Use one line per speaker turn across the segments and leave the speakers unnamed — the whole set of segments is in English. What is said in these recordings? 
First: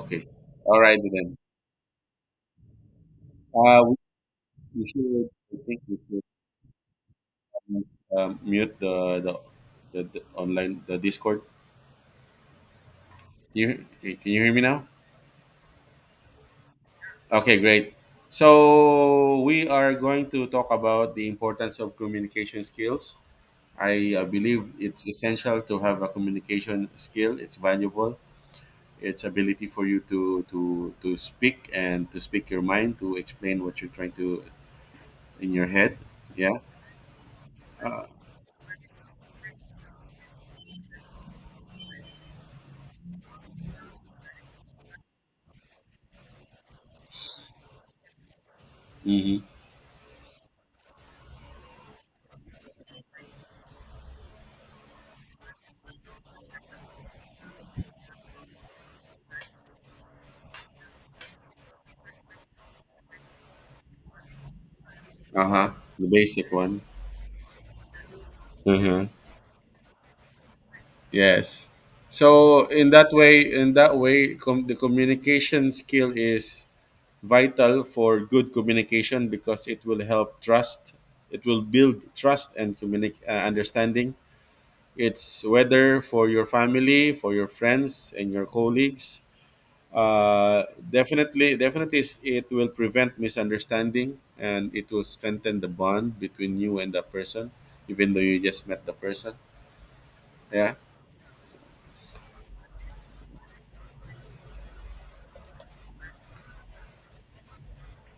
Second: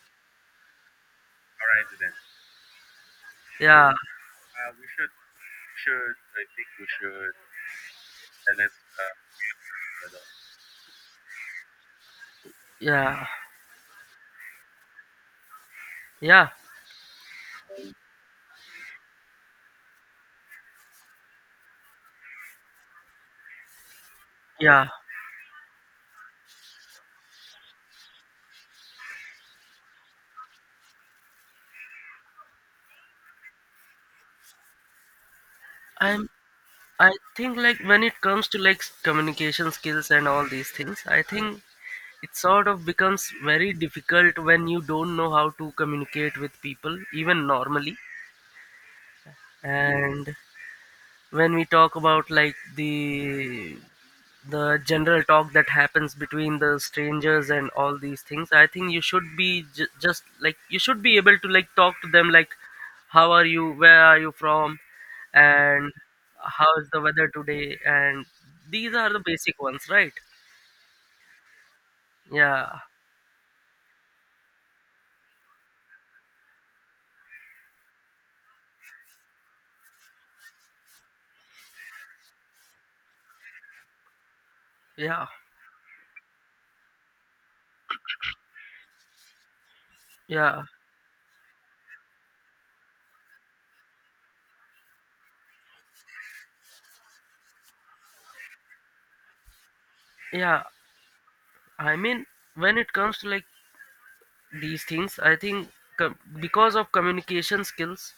Okay. All right then.
All right then.
Uh,
Yeah,
we,
we
we
should,
should. I think we
should.
should
I think we should select
mute the, the
uh,
the the
another.
online the Discord.
yeah,
You Can you hear me now?
yeah,
Okay, great. So we are going to talk about the importance of communication skills. I believe
yeah.
it's essential to have a communication skill. It's valuable. It's ability for you to speak and to speak your mind to explain what you're trying to in your head.
I'm.
Yeah.
I think, like, when
Uh,
it comes to, like, communication skills and all these things, I think it sort of becomes very difficult when you don't know how to communicate with people, even normally.
mhm.
And when we talk about, like, the general talk that happens between the strangers and all these things, I think you should be just, like, you should be able to, like, talk to them, like, how are you, where are you from,
Uh-huh.
and
The basic
how
one.
is the weather today, and these
Mm-hmm.
are the basic ones, right?
Yes.
yeah
So in that way, the communication skill is vital for good communication because it will help trust. It will build trust and understanding.
yeah
It's whether for your family, for your friends, and your colleagues.
yeah
Uh, definitely, it will prevent misunderstanding and it will strengthen the bond between you and the person, even though you just met the person.
Yeah,
Yeah,
I mean, when it comes to, like, these things, I think because of communication skills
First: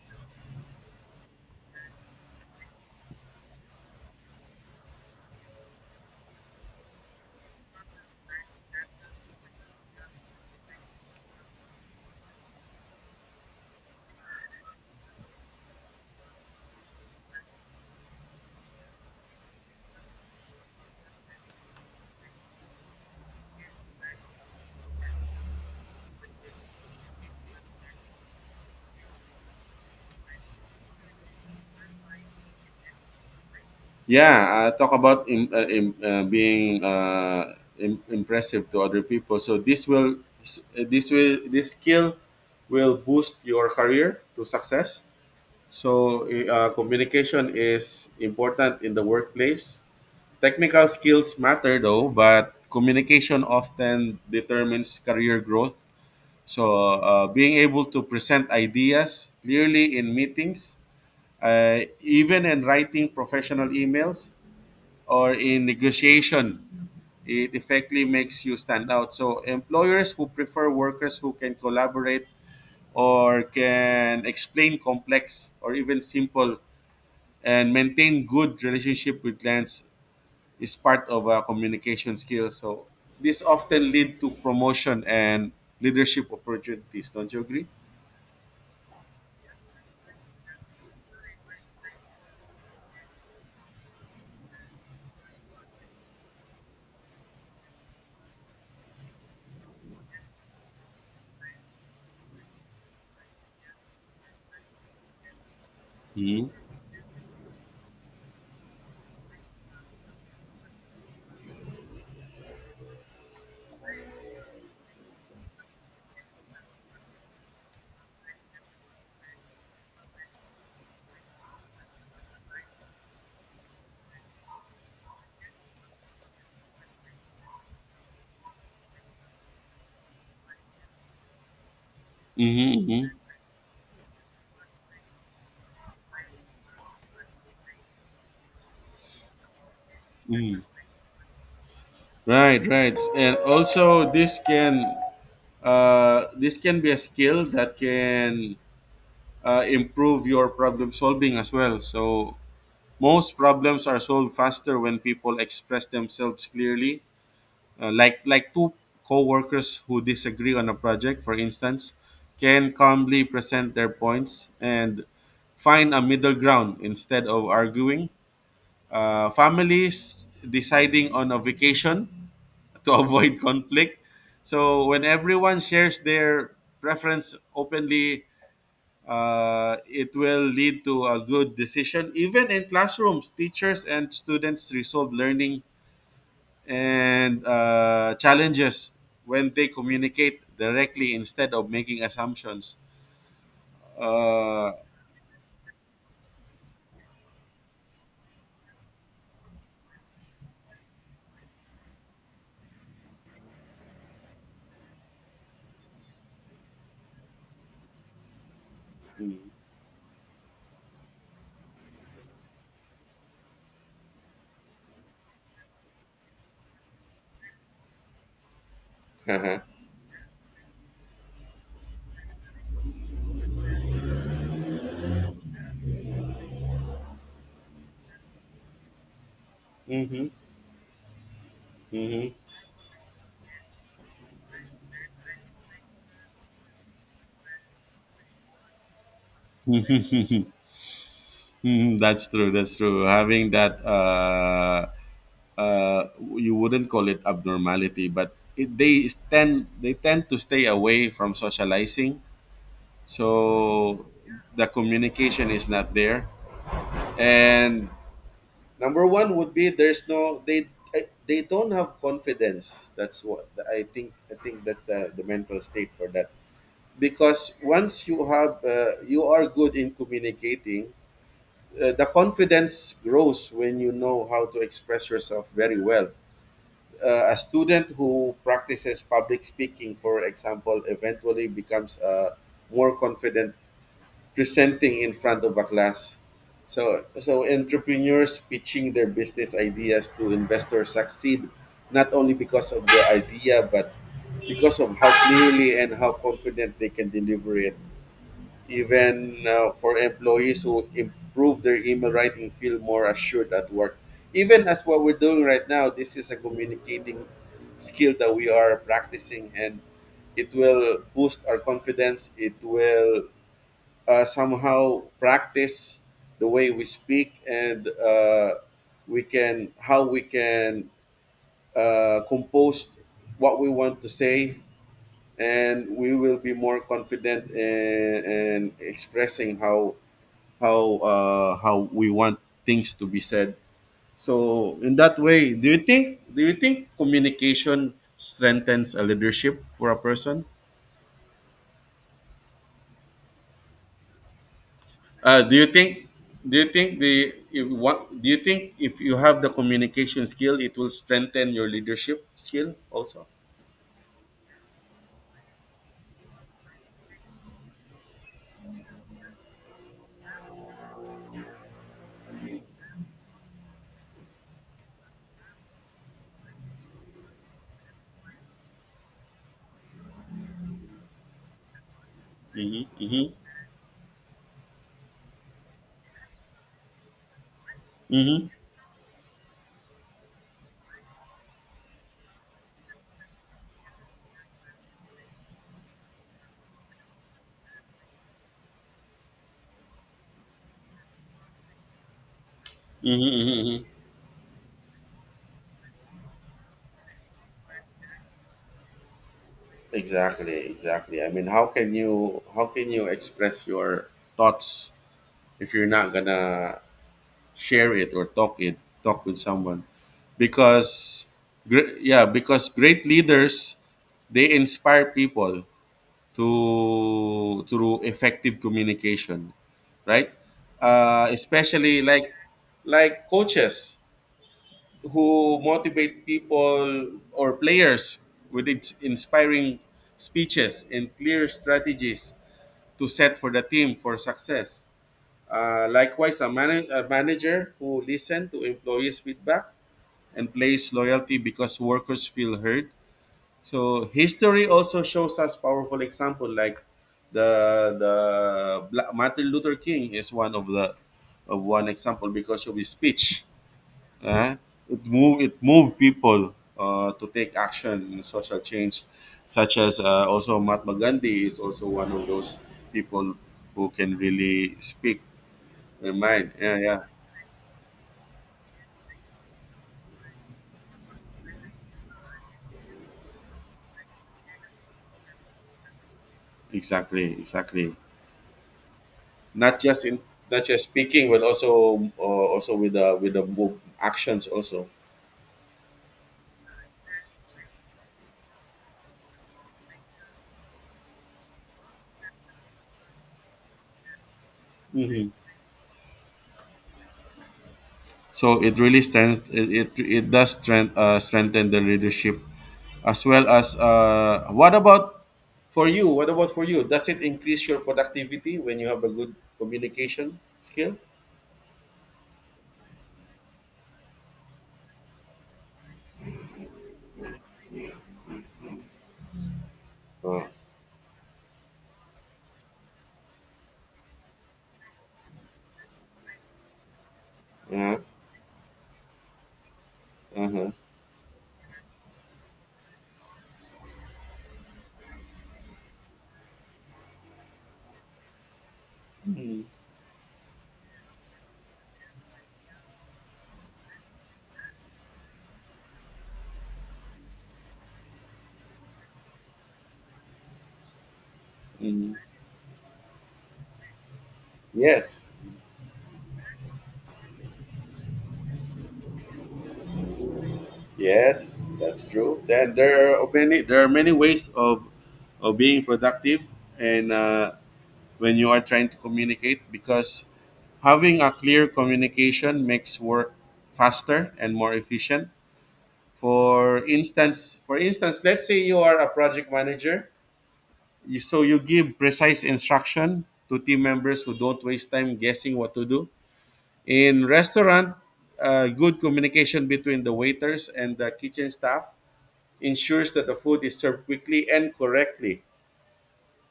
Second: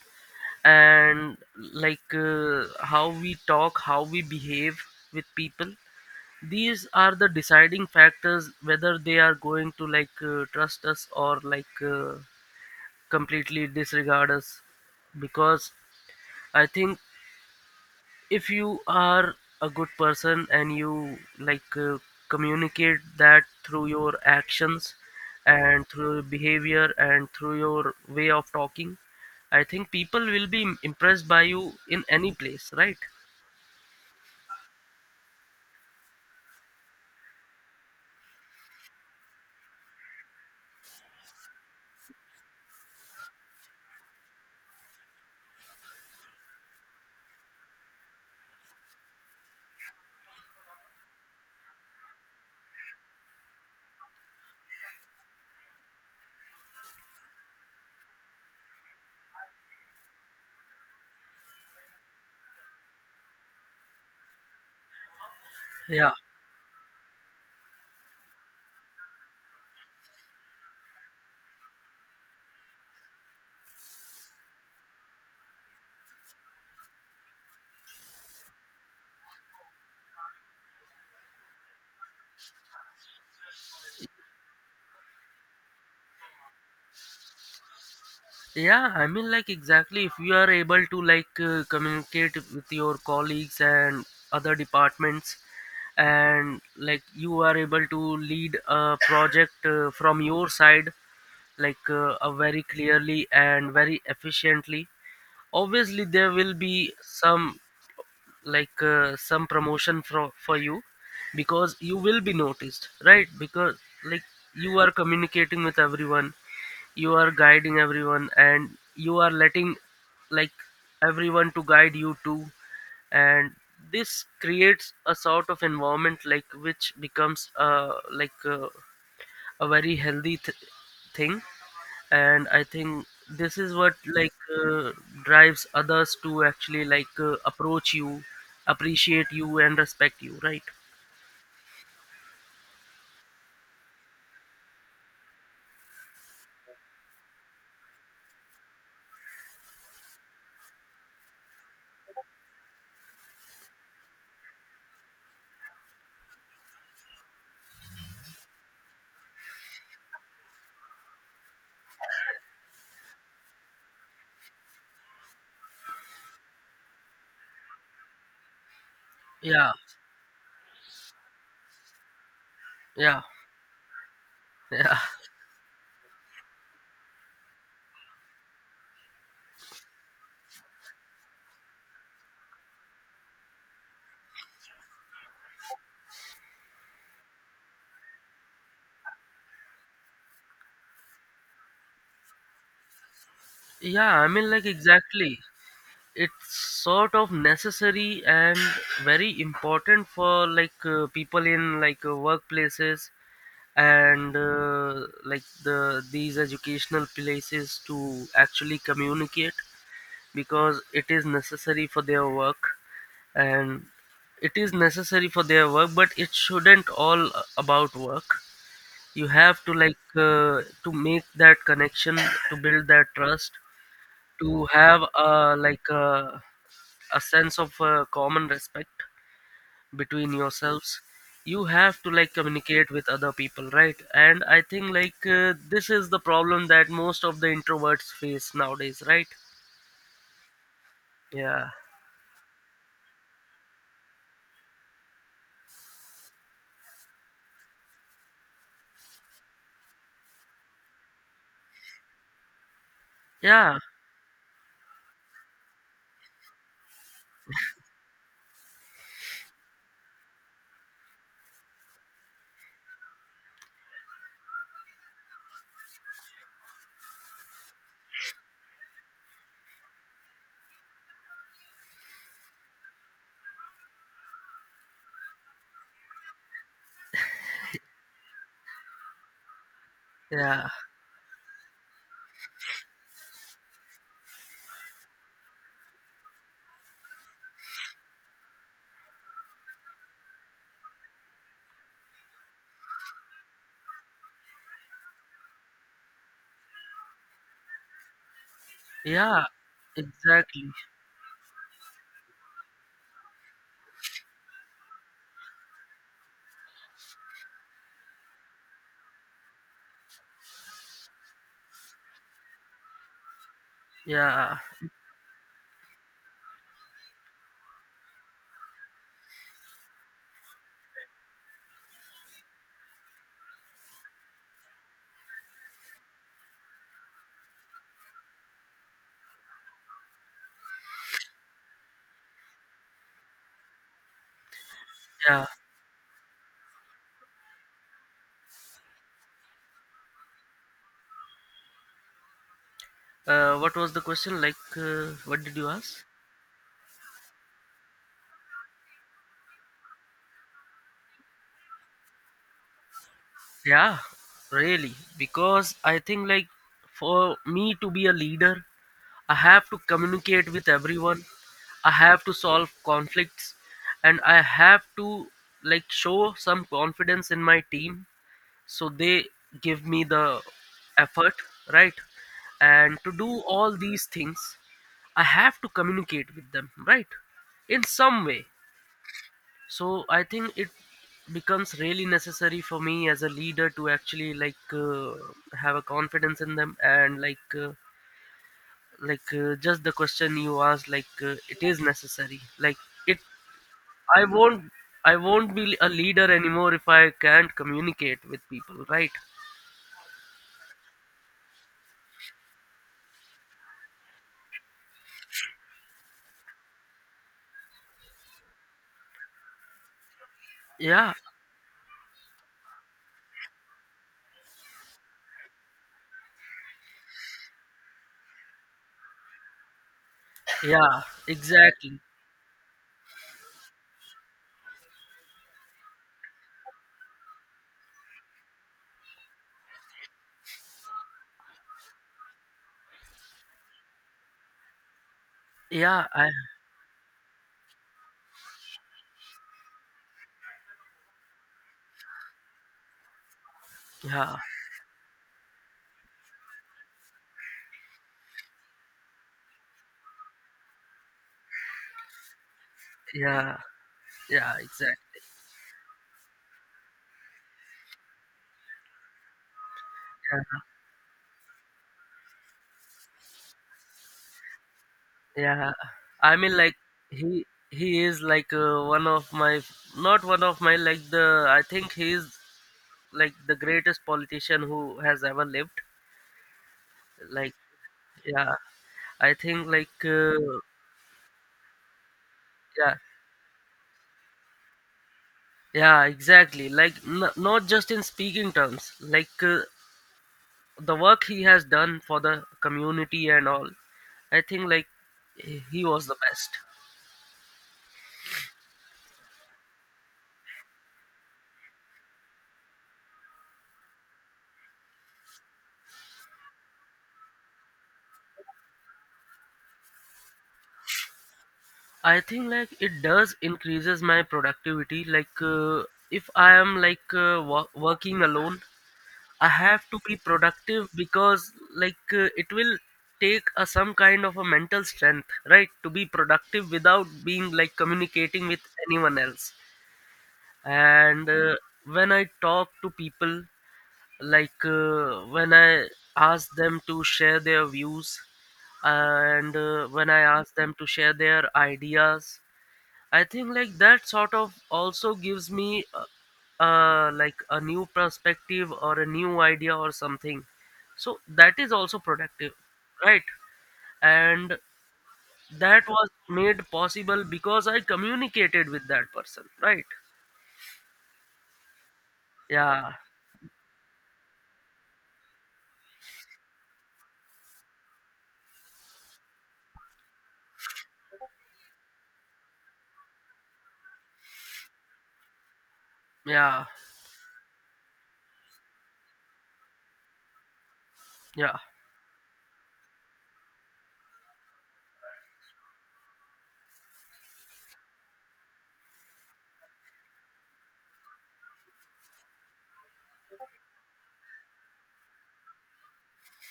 and, like, how we talk, how we behave with people, these are the deciding factors whether they are going to, like, trust us or, like, completely disregard us, because I think if you are a good person and you, like, communicate that through your actions and through your behavior and through your way of talking, I think people will be impressed by you in any place, right?
yeah. Talk about being impressive to other people. So this skill will boost your career to success. So communication is important in the workplace. Technical skills matter though, but communication often determines career growth. So being able to present ideas clearly in meetings, even in writing professional emails, or in
Yeah.
negotiation, it effectively makes you stand out. So employers who prefer workers who can collaborate or can explain complex or even simple and maintain good relationship with clients is part of a communication skill. So this often lead to promotion and leadership opportunities. Don't you agree?
Yeah, I mean, like, exactly, if you are able to, like, communicate with your colleagues and other departments, and, like, you are able to lead a project from your side, like, very clearly and very efficiently, obviously there
Hmm.
will be some, like, some promotion for you, because you will be noticed, right? Because, like, you are communicating with everyone, you are guiding everyone, and you are letting, like, everyone to guide you too, and this creates a sort of environment, like, which becomes like, a very healthy thing, and I
Hmm.
think this is what, like, drives others to actually, like, approach you, appreciate you, and respect you,
Hmm.
right?
Right, right, and also this can be a skill that can improve your problem solving as well. So most problems are solved faster when people express themselves clearly. Like two co-workers who disagree on a project, for instance, can calmly present their points and find a middle ground instead of arguing.
yeah
Families deciding on a vacation to
yeah
avoid conflict. So
yeah
when everyone shares their preference openly, it will lead to a good decision. Even in classrooms, teachers and students resolve learning and challenges when they communicate directly instead of making assumptions.
yeah I mean, like,
Uh,
exactly, it's sort of necessary and very important for, like, people in, like, workplaces and, like, these educational places to actually communicate, because it is necessary for their work, and it is necessary for their work, but it shouldn't all about work. You have to, like, to make that connection, to build that trust, to have a like a sense of, common respect
mhm.
between yourselves. You have to, like, communicate with other people, right? And I think, like, this is the problem that most of the introverts face nowadays, right? yeah
Mhm, that's true. That's true. Having that, uh, you wouldn't call it abnormality, but they tend to stay away from socializing,
yeah
so the communication is not there. And number one would be there's no they I- they don't have confidence. That's what I think. I think that's the mental state for that. Because once you have you are good in communicating, the confidence grows when you know how to express yourself very well. A student who practices public speaking, for
yeah
example, eventually becomes a more confident presenting in front of a class. So entrepreneurs pitching their business ideas to investors succeed not only because of their idea but because of how clearly and how confident they can deliver it.
Yeah,
Even for employees
exactly.
who improve their email writing, feel more assured at work. Even as what we're doing right now, this is a communicating skill that we are practicing, and it will boost our confidence. It will
Yeah,
somehow practice the way we speak and we can how we can compose what we want to say and we will be more confident in expressing how we want things to be said. So in that
yeah.
way, do you think communication strengthens a leadership for a person?
What was the question? Like, what
Uh,
did
do you
you ask?
think do you think the if what do you think if you have the communication skill it will strengthen your leadership skill also?
Yeah, really. Because I think, like, for me to be a leader, I have to communicate with everyone, I have to solve conflicts, and I have to, like, show some confidence in my team, so they give me the effort, right?
Hmm.
And to
Hmm.
do all these things, I have to communicate with them, right? In some way.
Mm-hmm.
So I think it becomes really necessary for me as a leader to actually, like, have a confidence in them, and, like, just the question you asked, like, it is necessary, like it
Mm-hmm. Mm-hmm. Hmm.
I won't, I won't be a leader anymore if I can't communicate with people, right?
Exactly, exactly. I mean, how can you express your thoughts if you're not gonna share it or talk with someone?
yeah
Because, yeah, because great leaders they inspire people to through effective communication, right?
yeah
uh,
exactly
especially like coaches who motivate people or players with its inspiring speeches and clear strategies to set for the team for success.
yeah i
Likewise, a manager who listens to employees feedback and place loyalty because workers feel heard. So
Yeah.
history also shows us powerful example like the the Martin Luther King is one of the of one example because of his speech.
yeah yeah
Uh, it
exactly
moved it moved people to take action in social change, such as also Mahatma Gandhi is also one of those people who can really speak
Yeah,
their
I
mind.
mean, like,
Yeah, yeah,
he is, like, one of my, not one of my like the I think he is, like, the greatest politician who has ever lived.
exactly,
Like,
exactly.
yeah, I think,
Not
like,
just in not just speaking, but also also with
yeah.
the move, actions also.
Yeah, exactly, like, not just in speaking terms, like, the work he has done for the community and all. I think, like,
Hmm.
he was the best.
So it really stands. It does strengthen the leadership, as well as what about for you? What about for you? Does it increase your productivity when you have a good communication skill?
I think, like, it does increases my productivity. Like, if I am, like, working alone, I have to be
Oh,
productive, because, like, it will take a, some kind of a mental strength, right, to be productive without being, like,
uh-huh.
communicating with anyone else.
Uh-huh.
And, when I talk to people, like, when I ask them to share their views, and, when I ask them to share their ideas, I think, like, that sort of also gives me like, a new perspective or a new idea or something. So that is also
Mm.
productive, right? And
Yes,
that was made possible because I communicated with that person, right?
yes, that's true. Then
Yeah,
there are many ways of being productive, and when you are trying to communicate because having a clear communication makes work faster and more efficient.
yeah,
For instance, let's say you are a project manager. So
yeah,
you give precise instruction to team members who don't waste time guessing what to do. In restaurant, good communication between the waiters and the kitchen staff ensures that the food is served quickly and correctly.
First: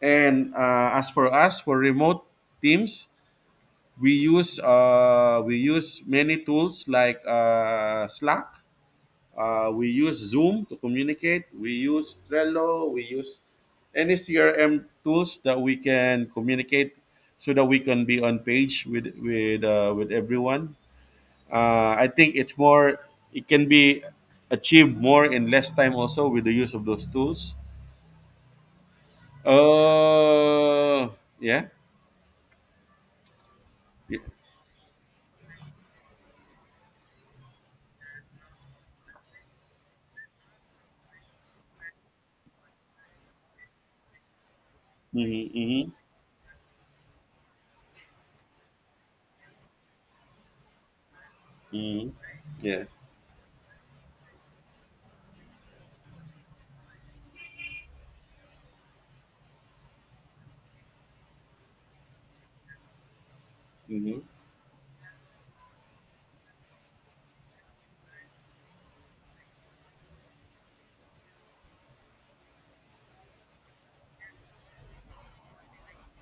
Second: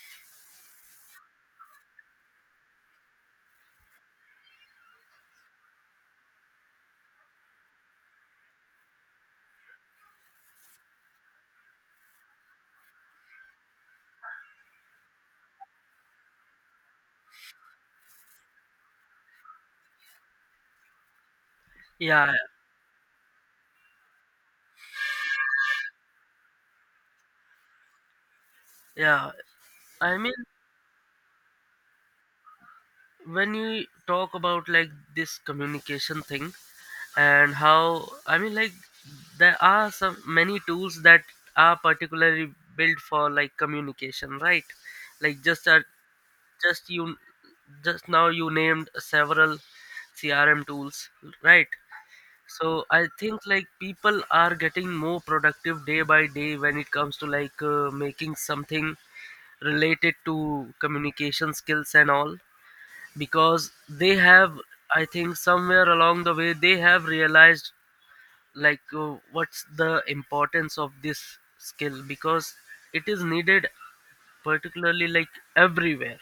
And as for us for remote teams, we use many tools like Slack. We use Zoom to communicate. We use Trello. We use any CRM tools that we can communicate, so that we can be on page with everyone. I
yeah,
think it's more. It can be achieved more in less time also with the use of those tools.
yeah. I mean,
Uh, yeah.
when you
Yeah.
talk about, like, this communication thing and how, I mean, like, there are some many tools that are particularly built for, like, communication, right? Like,
Mm-hmm,
just,
mm-hmm,
just you just now you named several CRM tools, right?
mm-hmm.
So
Yes.
I think, like, people are getting more productive day by day when it comes to, like, making something related to communication skills and all, because they
Mm-hmm,
have, I think, somewhere along the way they have realized, like, what's the importance of this skill, because it is needed particularly, like, everywhere,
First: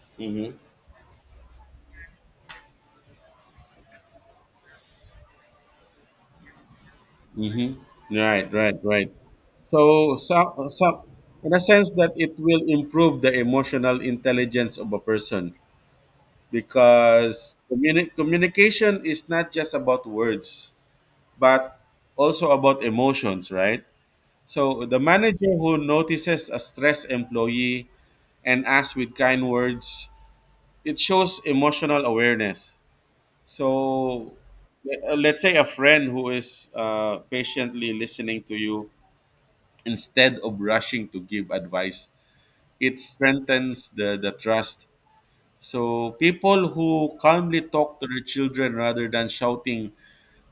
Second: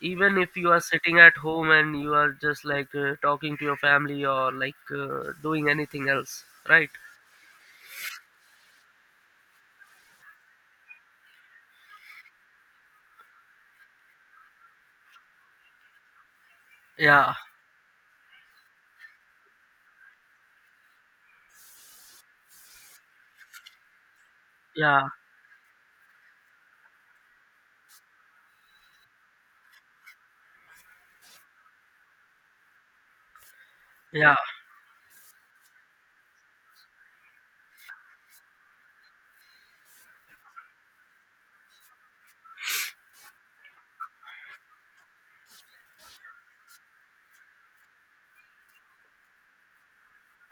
even
mm-hmm.
if you are sitting at home and you are just, like, talking to your family or, like, doing anything else, right?
Mm-hmm. Right, right, right. So, in a sense that it will improve the emotional intelligence of a person
yeah
because communication is not just about words, but also about emotions, right? So, the
yeah
manager who notices a stressed employee and asks with kind words, it shows emotional awareness.
yeah
So, let's say a friend who is patiently listening to you instead of rushing to give advice. It strengthens the trust. So people who calmly talk to their children rather than shouting,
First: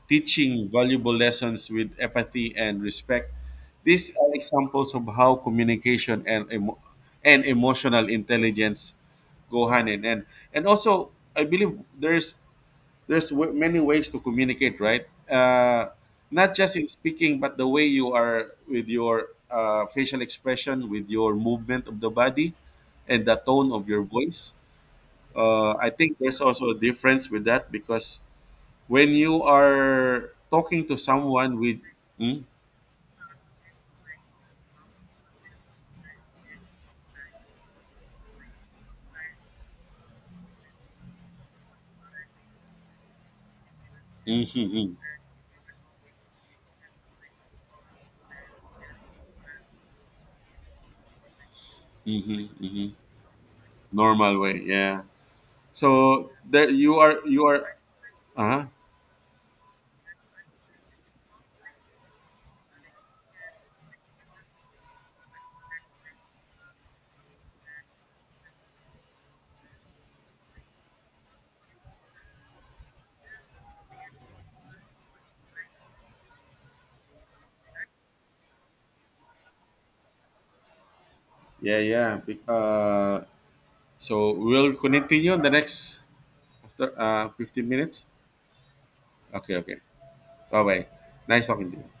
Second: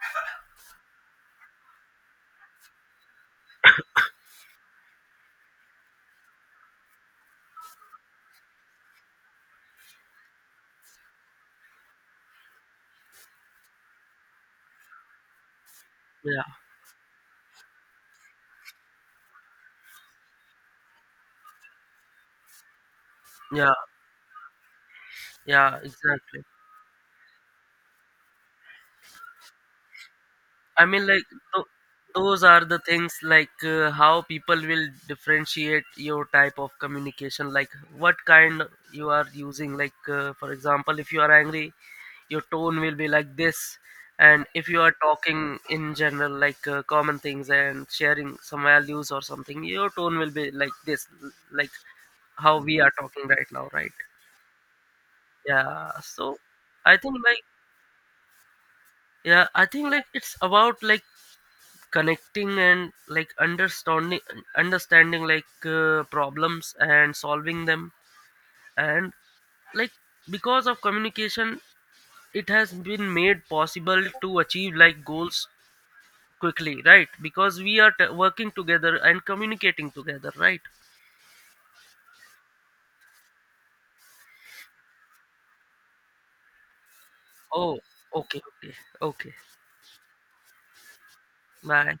teaching valuable lessons with empathy and respect. These are examples of how communication and and emotional intelligence go hand in hand. And also, I believe there's many ways to communicate, right?
yeah
Not just in speaking, but the way you are with your facial expression, with your movement of the body and the tone
yeah
of your voice.
yeah
I think
exactly
there's also a difference with that because when you are
I
talking to
mean, like,
someone
tho-
with
those
mm,
are the things, like, how people will differentiate your type of communication, like, what kind you are using. Like, for example, if you are angry, your tone will be like this, and
mm-hmm,
if you are
mm-hmm,
talking in general, like, common things and sharing some values or something, your tone will be like this, like
mm-hmm,
how we
mm-hmm,
are talking right now, right?
normal way. Yeah,
Yeah.
so
So
there you
I think, like,
are uh huh,
yeah, I think, like, it's about, like, connecting and, like, understanding, like, problems and solving them, and, like, because of communication, it has been made possible to achieve, like, goals quickly, right? Because we are working together and communicating together, right?
yeah yeah. So we'll continue in the next fifteen
Oh,
minutes?
okay, okay, okay.
Okay, okay. Bye-bye. Nice talking to you.
Bye.